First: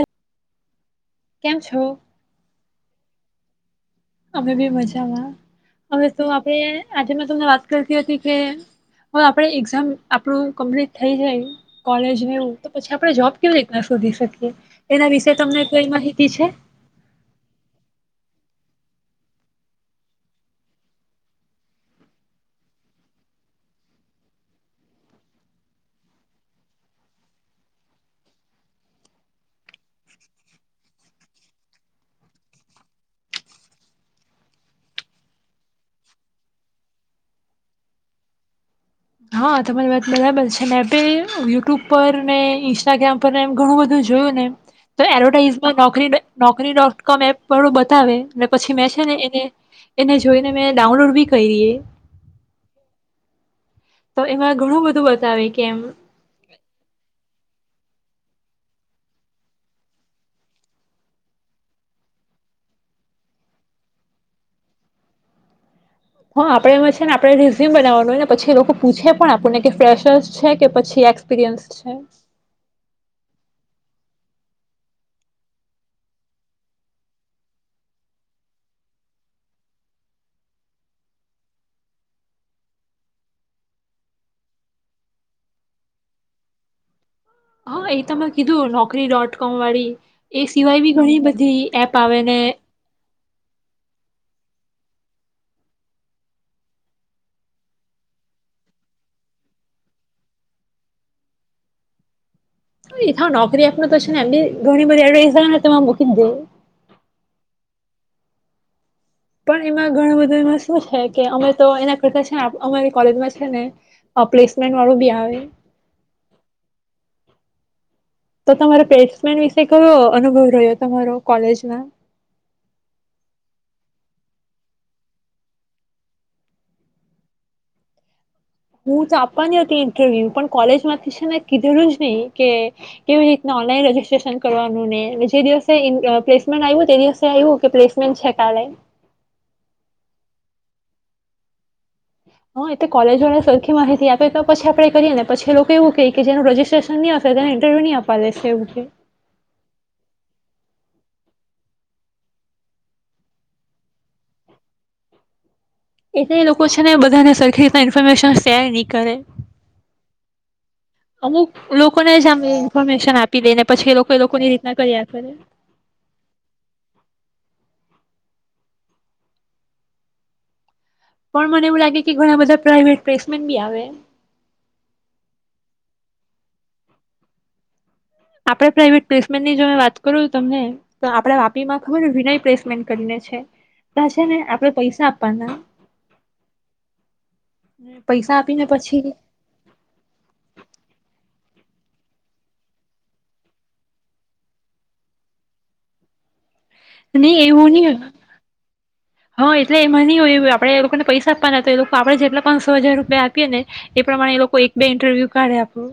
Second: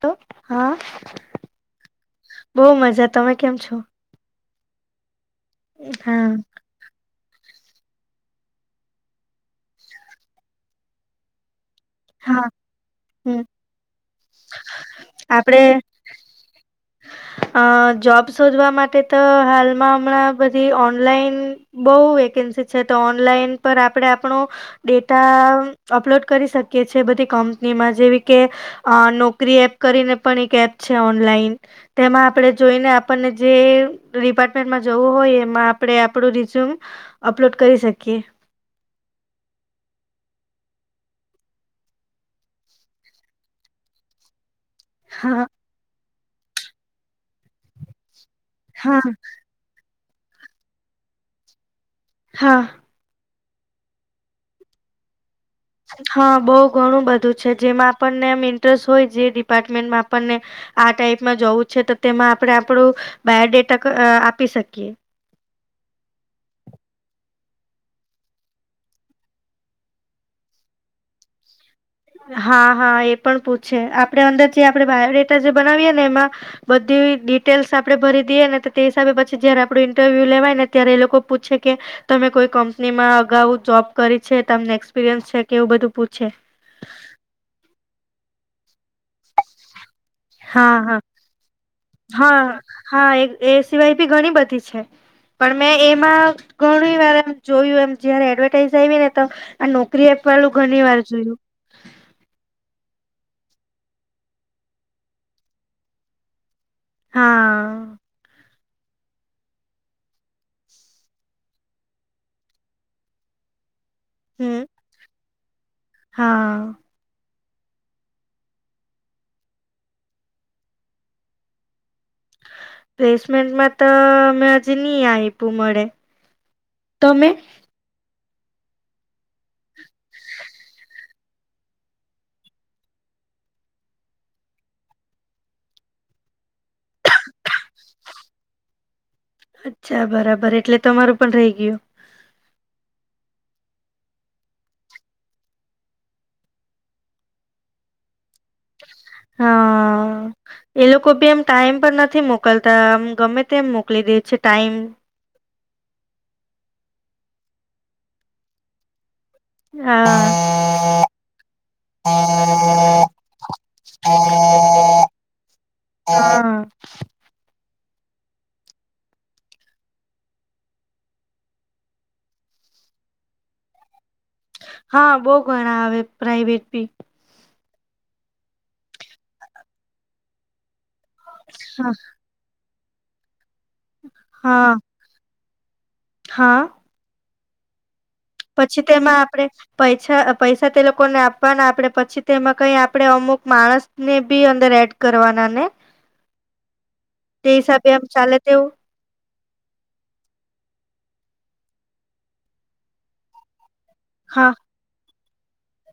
તો હા, કેમ છો? બો મજા તમે કેમ છો? અમે બી મજામાં. હવે તો હા આપડે આજે મે તમને વાત કરતી હતી કે હવે આપણે આપ એક્ઝામ આપણું કમ્પ્ટ થઈ જાય. હા કોલેજવું તો પછી આપણે જોબ હમ કેવી રીતના શોધી શકીએ, એના વિશે આપડે તમને કઈ માહિતી છે? અ જોબ શોધવા માટે તો હાલમાં હમણાં બધી ઓનલાઈન બહુ વેકેન્સી છે તો ઓનલાઈન પર આપણે આપણો, ડેટા અપલોડ કરી શકીએ. કે છે બધી કંપનીમાં જેવી કે, નોકરી એપ કરીને પણ એક એપ છે ઓનલાઈન, તેમાં આપણે જોઈને આપણને જે ડિપાર્ટમેન્ટમાં જવું હોય એમાં આપણે આપણું રીઝ્યુમ, અપલોડ કરી શકીએ. હા તમારી વાત બરાબર છે મેપે યુટ્યુબ પર ને ઇન્સ્ટાગ્રામ પર એમ ઘણું બધું જોયું ને એમ. તો હા એડવર્ટાઈઝમેન્ટ નોકરી નોકરી ડોટ કોમ એપ પર બતાવે. પછી મેં હા છે ને એને એને જોઈને મેં ડાઉનલોડ બી કરીએ. હા. તો એમાં ઘણું બધું બતાવે. કે એમ હા બહુ ઘણું બધું છે જેમાં આપણને એમ ઇન્ટરેસ્ટ હોય જે ડિપાર્ટમેન્ટમાં આપણને આ ટાઈપમાં જવું છે તો તેમાં આપણે આપણું બાયોડેટા આપી શકીએ હા આપડે એમાં છે ને આપડણે રિઝ્યુમ બનાવાનું હોય ને પછી એ લોકો પૂછે પણ આપણને ફ્રેશર્સ છે કે પછી એક્સપિરિયન્સ છે હા હા એ પણ પૂછ આપે અંદર જે આપડે બાયોડેટા જે બનાવીએ ને એમાં બધી ડિટેલ્સ આપડે ભરી દઈએ ને તે હિસાબે પછી જયારે આપડું ઈન્ટરવ્યુ લેવાય ને ત્યારે એ લોકો પૂછે કે તમે કોઈ કંપનીમાં અગાઉ જોબ કરી છે તમને એક્સપિરિયન્સ છે કે એવું બધું પૂછે હા એ તો મે કીધું [inaudible] નોકરી ડોટ કોમ વાળી એ હા સિવાય બી હા ઘણી બધી એપ આવે ને હા હા એ સિવાય બી ઘણી બધી છે પણ મેં એમાં ઘણી વાર એમ જોયું એમ જયારે એડવર્ટાઈઝ આવી ને તો આ નોકરી આપવું ઘણી વાર જોયું તો [inaudible] નોકરી આપ તો ને એમને ઘણી બધી એડવાસમાં મૂકીને દે હા પણ એમાં ઘણું બધું એમાં શું છે કે અમે તો એના કરતા છે ને અમારી કોલેજમાં છે ને અ હમ પ્લેસમેન્ટ વાણો બી આવે હા. તો તમારે પ્લેસમેન્ટ વિશે કયો અનુભવ રહ્યો તમારો કોલેજમાં પ્લેસમેન્ટમાં તો અમે હજુ નહી આપ્યું મળે તમે હું તો આપવાની હતી ઇન્ટરવ્યુ પણ કોલેજમાંથી છે ને કીધેલું જ નહી કે કેવી રીતને ઓનલાઈન રજસ્ટ્રેશન કરવાનુંને જે દિવસે પ્લેસમેન્ટ આવ્યું તે દિવસે આવ્યું કે પ્લેસમેન્ટ છે કાલે અચ્છા બરાબર એટલે તમારું પણ રહી ગયું. હા એ કોલેજોને સરખી માહિતી આપે તો પછી આપડે કરીએ ને પછી લોકો એવું ક કે જેનું રજજીસ્ટ્રેશન ની હશેને ઇન્ટરવ્યુ ન આપવા દેશે એવું કે હા એ લોકો ભી એમ ટાઈમ પર નથી મોકલતા આમ ગમે તે મોકલી દે છે ટાઈમ એ તો એ લોકો છે ને બધાને સરખી રીતના ઇન્ફોર્મેશન શેર નહીં કરે. હા અમુક લોકોને જ અમે ઇન્ફોર્મેશન આપી દઈને પછી એ લોકો એ લોકોની રીતના કરી હા પણ મને એવું લાગે કે ઘણા બધા પ્રાઇવેટ પ્લેસમેન બી આવે હા બહુ ઘણા આવે પ્રાઇવેટ બી આપડે પ્રાાઈવેટ પ્લેસમેન્ટની જો વાત કરું તમને તો આપણા વાપી માં હા ખબર છે વિનય પ્લેસમેન્ટ કરીને છે. તા છે ને આપડે હા પૈસા આપવાના હા. હમ. પછી તેમાં આપણેે પૈસા પૈસા તે લોકોને આપ આપડે પછી તેમાં કઈ આપણેે અમુક માણસ ને બી અંદર એડ કરવાના ને નહી તે એવું હિસાબે નહી આમ ચાલે તેવું હા એટલે એમાં નહ હોય એ આપણેે એ લોકોને પૈસા આપવાના તો એ લોકો આપણે જેટલા પાંચસો હજાર રૂપિયા આપીએ ને એ પ્રમાણે એ હા લોકો એક બે ઇન્ટરવ્યુ કારે આપ આપું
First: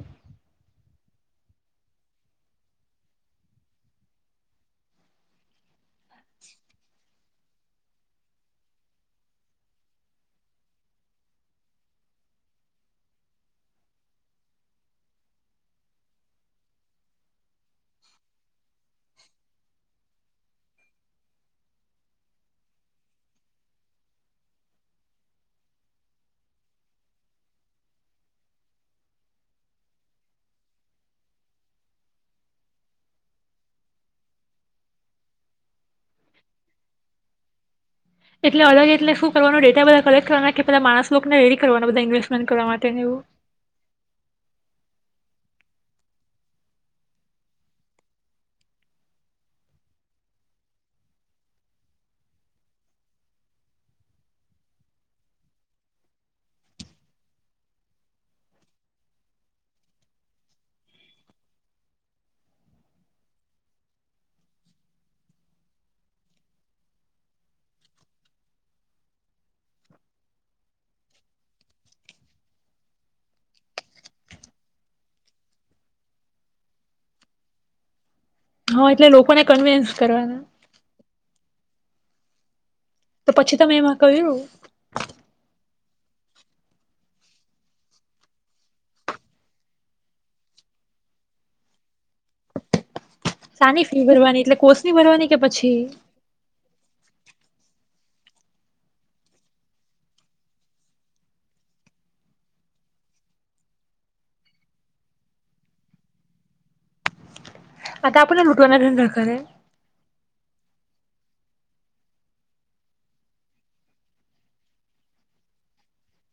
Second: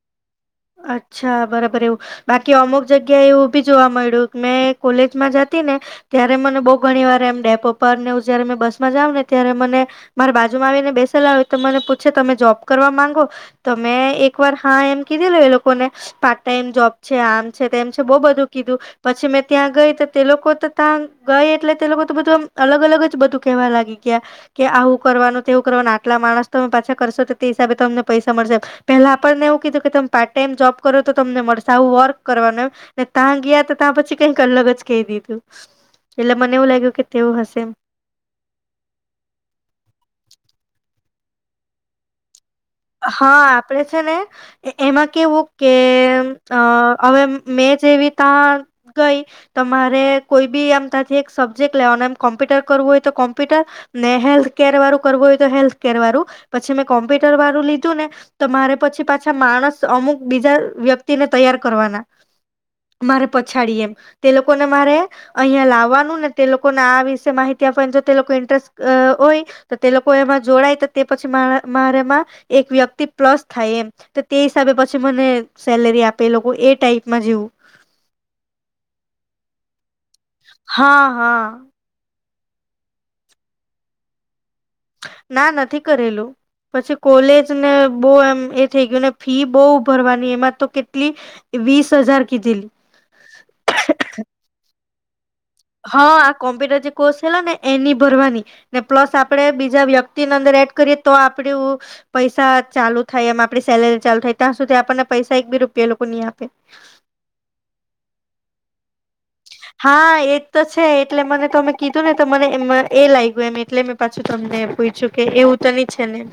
અચ્છા બરાબર એવું બાકી અમુક જગ્યા એવું ઉ ભી જોવા મળ્યું મેં કોલેજમાં જતી ને ત્યારે મને બહુ ઘણી વાર એમ ડેપો પર ને એ જયારે બસમાં જાાવ ને ત્યારે મને મારે બાજુમાં આવી ને બેસેલા હો તો મને પૂછે તમે જોબ કરવા માંગો તો મેં એક વાર હા એમ લોકોને પાર્ટ ટાઈમ જોબ છે આમ છે તેમ છે બહુ બધું કીધું પછી મેં ત્યાં ગઈ તે લોકો તો ત્યાં ગઈ એટલે તે લોકો તો બધું અલગ અલગ જ બધું કેવા લાગી ગયા કે આવું કરવાનું તેવું કરવાનું આટલા માણસ તો તમે પાછા કરશો તો તે હિસાબે તમને પૈસા મળશે પેલા આપણને એવું કીધું. તમે પાર્ટ ટાઈમ જોબ કરો તો તમને મળશે આવું વર્ક કરવાનું એમ ને ત્યાં ગયા તો ત્યાં પછી કઈક અલગ જ કહી દીધું એટલે મને એવું લાગ્યું કે તેવું હશે એમ એટલે અલગ એટલે શું કરવાનું ડેટા બધા કલેક્ટ કરવાના કે બધા માણસ લોકોને રેડી કરવાના બધા ઇન્વેસ્ટમે હા આપડે છે ને એમાં કેવું કે અ હવે મેં જેવી ત્યાં ગઈ તમા મારે કોઈ બી આમ ત્યાંથી એક સબ્જેક્ટ લેવાનું એમ કોમ્પ્યુટર કરવું હોય તો કોમ્પ્યુટર ને હેલ્થ કેર વાળું કરવું હોય તો હેલ્થ કેર વાળું પછી મેં કોમ્પ્યુટર વાળું ને તો મારે પછી પાછા માણસ અમુક બીજા વ્યક્તિને તૈયાર કરવાના મારે પછાડી એમ તે લોકોને મારે અહંયા લાવવાનું ને તે લોકોને આ વિષ માહિતી આપવાની જો તે લોકો ઇન્ટરેસ્ટ હોય તો તે લોકો એમાં જોડાય તો તે પછી મારેમાં એક વ્યક્તિ પ્લસ થાય એમ તો તે હિસાબે પછી મને સેલરી આપે લોકો એ ટાઈપમાં જેવું. હા એટલે લોકોને કન્વીન્સ હા હા. તો પછી તમે એમાં કહ્યું. ના નથી કરેલું પછી કોલેજને બહુ એમ એ થઈ ગયુંને ફી બહુ ઉભરવાની એમાં તો કેટલી વીસ હજાર કીધેલી સાની ફીવરવાની એટલે કો બરવાની હા આ કોમ્પ્યુટર જે કોર્સ લો ને એની ભરવાની ને પ્લસ આપડે બીજા વ્યક્તિની અંદર એડ કરીએ તો આપડુ પૈસા ચાલુ થાય એમ આપડી સેલેરી ચાલુ થાય ત્યાં સુધી આપણને પૈસા એક બી રૂપિયા લોકો ની આપે આ આપણેને લૂટવાના ઘંધા હા એક તો છે એટલે મને તો મેમે કીધું ને તો મને એ એ લાગ્યું એમ એટલે મેં પાછું તમને પૂછું કે એવું તની છે ને એમ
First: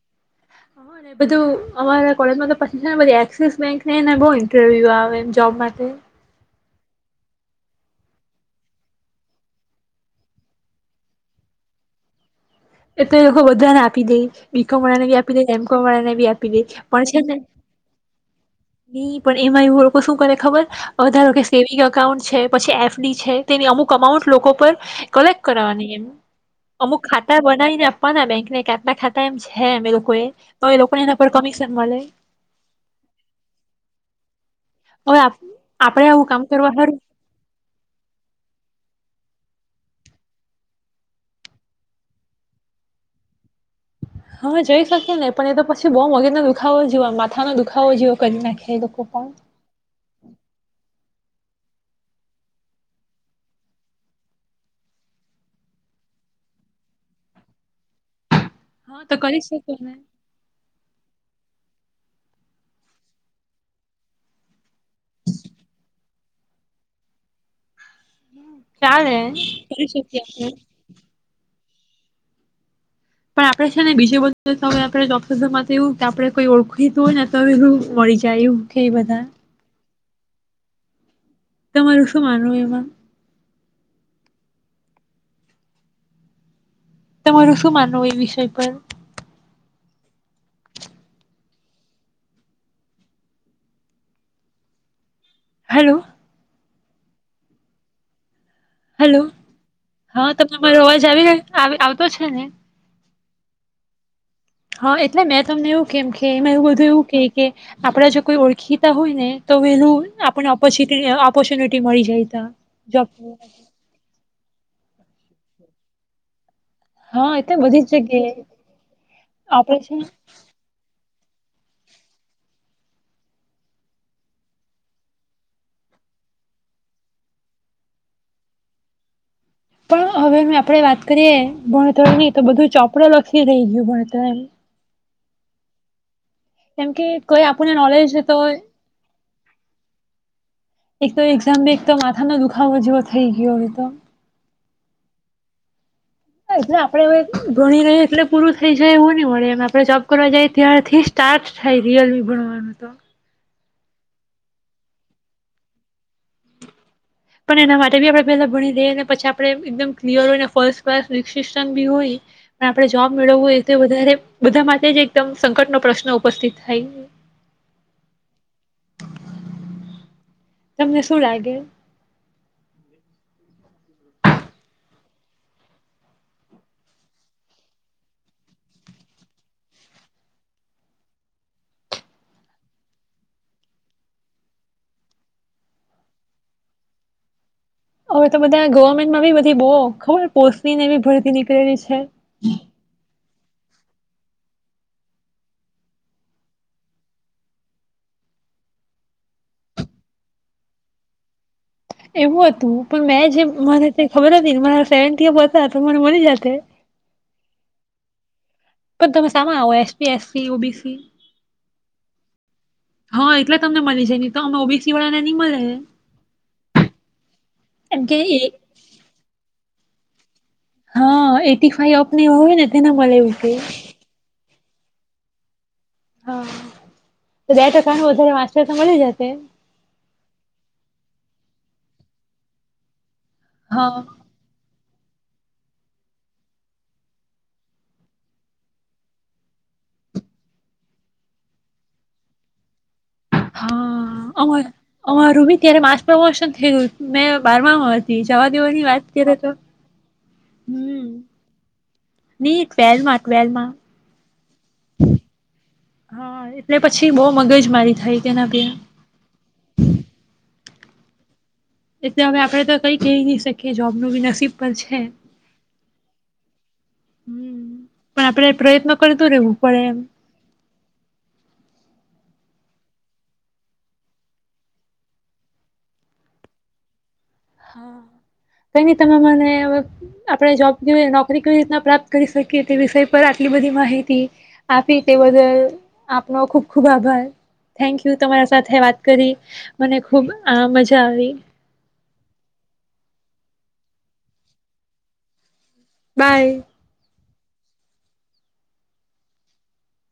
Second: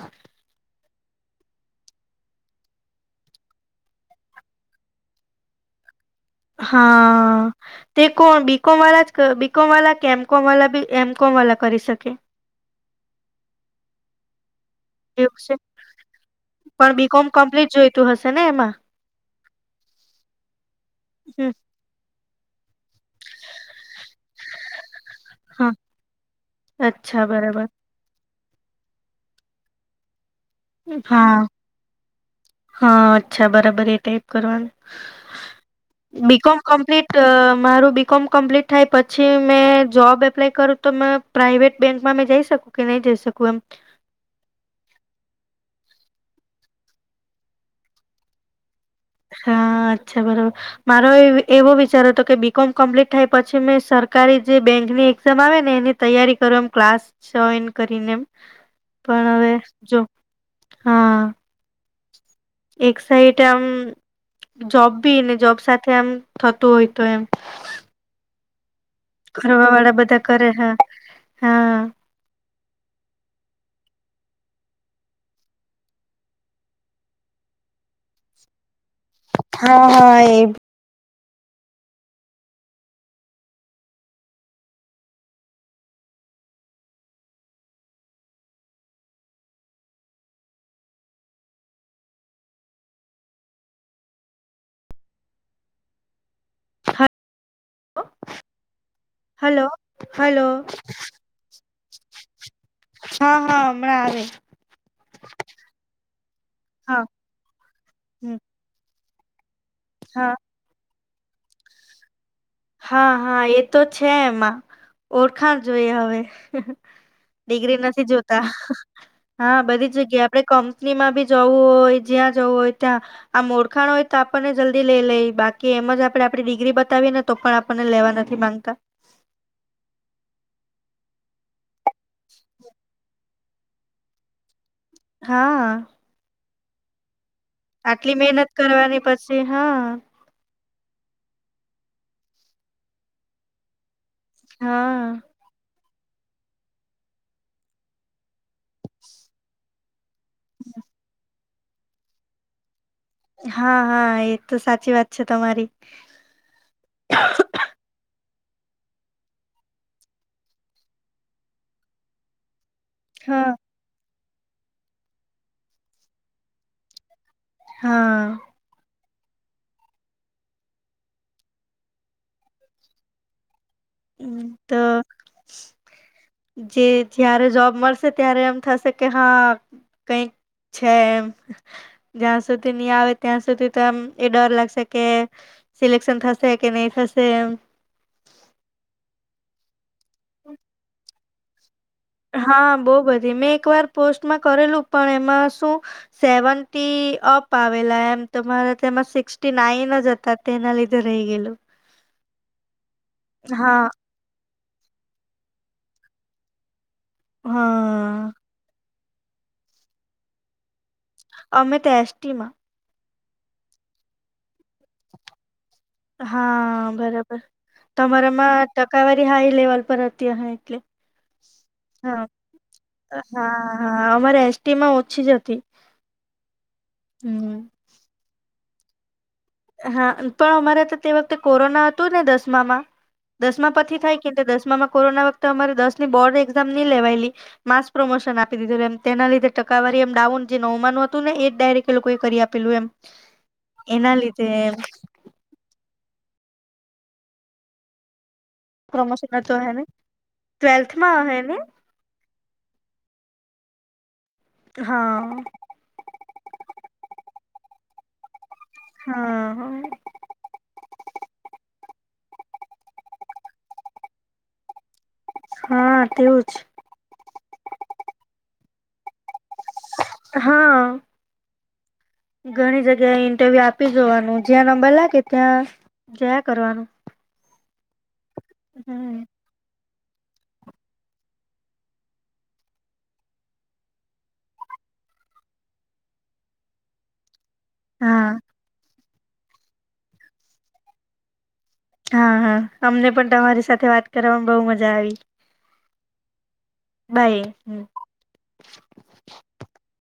ને બધું અમારા કોલેજમાં તો પછી છે એ ક સેસ બેકને બહ ઇન્ટરવ્યુ આવે એ જોબ માટે હા તે કોણ બીકોમ વાળ જ બીકોમ વાલા કે એમ કોમ વાલા બી એમ કોમ વાળ કરી શકે એટલે એ લોકો બધાને આપી દે બીકોમ વાળાને બી આપી એવું દે છે એમ કોમ વાળા ને બી આપી દે પણ છે બીકોમ ને કમ્પ્લીટ જોઈતું હશે ને એમાં ન પણ એમાં લોકો શું કરે ખબર વધારો કે હ સેવિંગ એકાઉન્ટ છે પછી એફડી છે તેની અમુક અમાઉન્ટ લોકો પર કલેક્ટ હા કરવાની એમ અમુક ખા અચ્છા ત બરાબર બનાવી ને આપવાના બેં કાટના ખાતા એમ છે અમે લોકો એ તો એ લોકોનેના હા પણ કમિશન મળે હા અચ્છા બરાબર એ ટાઈપ હવે આપ આપણે આવું કરવાનું કામ બીકોમ કરવા હારું કમ્પ્લીટ મારું બીકોમ કમ્પ્લીટ થાય પછી પછી મે જોબ એપ્લાય કરું તો મે પ્રાાઈવેટ બેંકમાં મે જઈ શકું કે નહી જઈ શકું એમ હા જઈ શકીએ નને પણ એ તો પછી બહુ મગજ નો દુખો જયો માથાનો દુખાવો જેવો કરી નાખી એ તો હા અચ્છા બરોબર મારો એ એવો વિચાર હતો કે બી કોમ કમ્પ્લીટ થાય પછી મેં સરકારી જે બેન્કની એક્ઝામ આવે ને એની તૈયારી કરો એમ ક્લાસ જોઈન કરીને એમ હા તો પણ કરી હવે શકીએ ને જો હા એકસાહીટ આમ જોબ બી ને જોબ સાથે એમ થતું હોય તો એમ ચાલે કરી કરવાળા બધા શકીએ કરે આપણે હા હા પણ આપણે છે ને બીજું બુ તો આપમાં એવું કે આપણે કોઈ ઓળખીહોય ને તું મળી જાય એવું કે બધા હા હા એ તમારું શું માનવુ એમાં તમારું શું માનવું એ વિષય પર હલો એ હલો હેલો હા હલો તમેરો અવાજ આવીને આવતો છે ને હા હા હમણાં આવે હા એટલે મેં તમને એવું કેમ કે મે બધું હા એવું કે કે આપડા જો હમ કોઈ ઓળખીતા હોય અને તો વેલું હા આપણે અપચિત ઓપોર્ચ્યુનિટી મળી જાય છે હા હા એ તો છે એમાં ઓળખાવ જોઈએ હવે હા એટલે ડિગ્રી બધી જ નથી જોતા જગ્યાએ હા આપડે બધી છે ને જગ્યા આપડે કંપનીમાં બી જવું હોય જ્યાં જવું હોય ત્યાં આમ ઓળખાણ હોય તો આપણને જલ્દી લેઈ લેય બાકી એમ જ આપણે આપડી ડિગ્રી બતાવી ન તો પણ આપણને લેવા નથી માંગતા. પણ હવે મેં આપડે વાત કરીએ ભણતરની તો બધું ચોપડુ લ કે રેય ગયું હોય તો એમ. હા. કેમકે કોઈ આપણને નોલેજ તો સે હા. એક તો એક્ઝામ બી એક તો માથા નો દુઃખાવો જેવો થઈ ગયો હોય તો હા. એટલે આપડે હવે ભણી રહીએ એટલે પૂરું થઈ જાય એવું નહીં મળે એમ આપણે જોબ કરવા જાઈએ ત્યારથી સ્ટાર્ટ છે રિયલી ભણવાનું તો હા હા એ તો સાચી વાત છે તમારી. પણ એના માટે બી આપડે પેલા ભણી લીએ ને પછી આપડે એકદમ ક્લિયર હોય ને ફસ્ટ પાસ [unintelligible] બી હોય અને આપણે જોબ મેળવવું હા હોય તો વધારે બધા માટે જ એકદમ સંકટનો પ્રશ્ન ઉપસ્થિત થાય. હા. તમને શું લાગે? હ તો જે જયારે જોબ મળશે ત્યારે એમ થશે કે હા કઈક છે એમ જ્યાં સુધી નહી આવે ત્યાં સુધી તો એ મ એ ડર લાગશે કે સિલેકશન થશે કે નહીં થશે એમ. હવે તો બધા ગવર્મેન્ટમાં બી બધી બો ખબર પોસ્ટનીને બી ભરતી ની પેરિસ હા બહુ બધી મેં એક વાર પોસ્ટમાં કરેલું પણ એમાં શું સેવન્ટી અપ આવેલા એમ તમારા તેમાં સિક્સટી નાઈન જ હતા તેના લીધે રહી ગયેલું. એવું હતું. પણ મેં જે હા મને તે ખબર હતી ને મારા સેવન ટી અપ હતા. તમારે મળી જાતે. હા. પણ તમે સામે આવો? S T, S C, O B C અમે તો એસ ટી મા હા એટલે તમને મલી જાય ની તો અમને ઓ બી સી વાલા ને ની મળે. હા બરાબર એમ કે એ તમારામાં ટકાવારી હાઈ લેવલ પર અતી અહે. હા એટી ફાઈવ અપ હોય ને તેને મલે એવું કેય. તીમા ઓછી જ હતી. હા તો હમ બે ટકાનું વધારે વ્યાજ તે તો મળી જશે હા પણ અમારા તો તે વખતે કોરોના હતું ને દસમામાં દસમા હા પછી થાય કેટલે દસમામાં કોરોના વખતે અમારે દસ ની બોર્ડ એક્ઝામ ન લેવાયેલી માસ પ્રમોશન આપી દીધું એમ તેના લીધે ટકાવારી એમ ડાઉન જે નવમાંનું હતું ને એ જ ડાયરેક્ટ એ લોકોએ કરી આપેલું એમ એના લીધે અ અ રૂમી ત્યારે માસ્ પ્રમોશન થયયું મેં બારમા માં હતી. જવા દેવાની વાત કર પ્રમોશન તો, હતો હેને હમ ટ્વેલ્થમાં હે ને ની ટ્વેલ્વથ માં હા. હા એટલે પછી બહુ મગજ મારી થાય. તેના પ્યા હા હ. એટલે હવે આપડે તો કઈ કહી નહી શકીએ જોબ ન બી નસીબ પર છે. હા તેવુંજ હમ પણ આપડે પ્રયત્ન કરતું રહેવું પડે એમ. હા. ઘણી જગ્યાએ ઇન્ટરવ્યુ આપી જોવાનું જ્યાં નંબર લાગે ત્યાં જયા કરવાનું. હા. કઈ તમે હમ મને આપણે જોબ નોકરી કવી રીતના પ્રાપ્ત કરી શકીએ તે વિષય પર આટલી બધી માહિતી આપી તે બદલ આપનો ખુબ ખુબ આભાર. Thank you. હા તમારા સાથે વાત કરી મને ખુબ આ મજા આવી. હા હા અમને પણ તમારી સાથે વાત કરવામાં બહુ મજા આવી. બાય. બાઈ હમ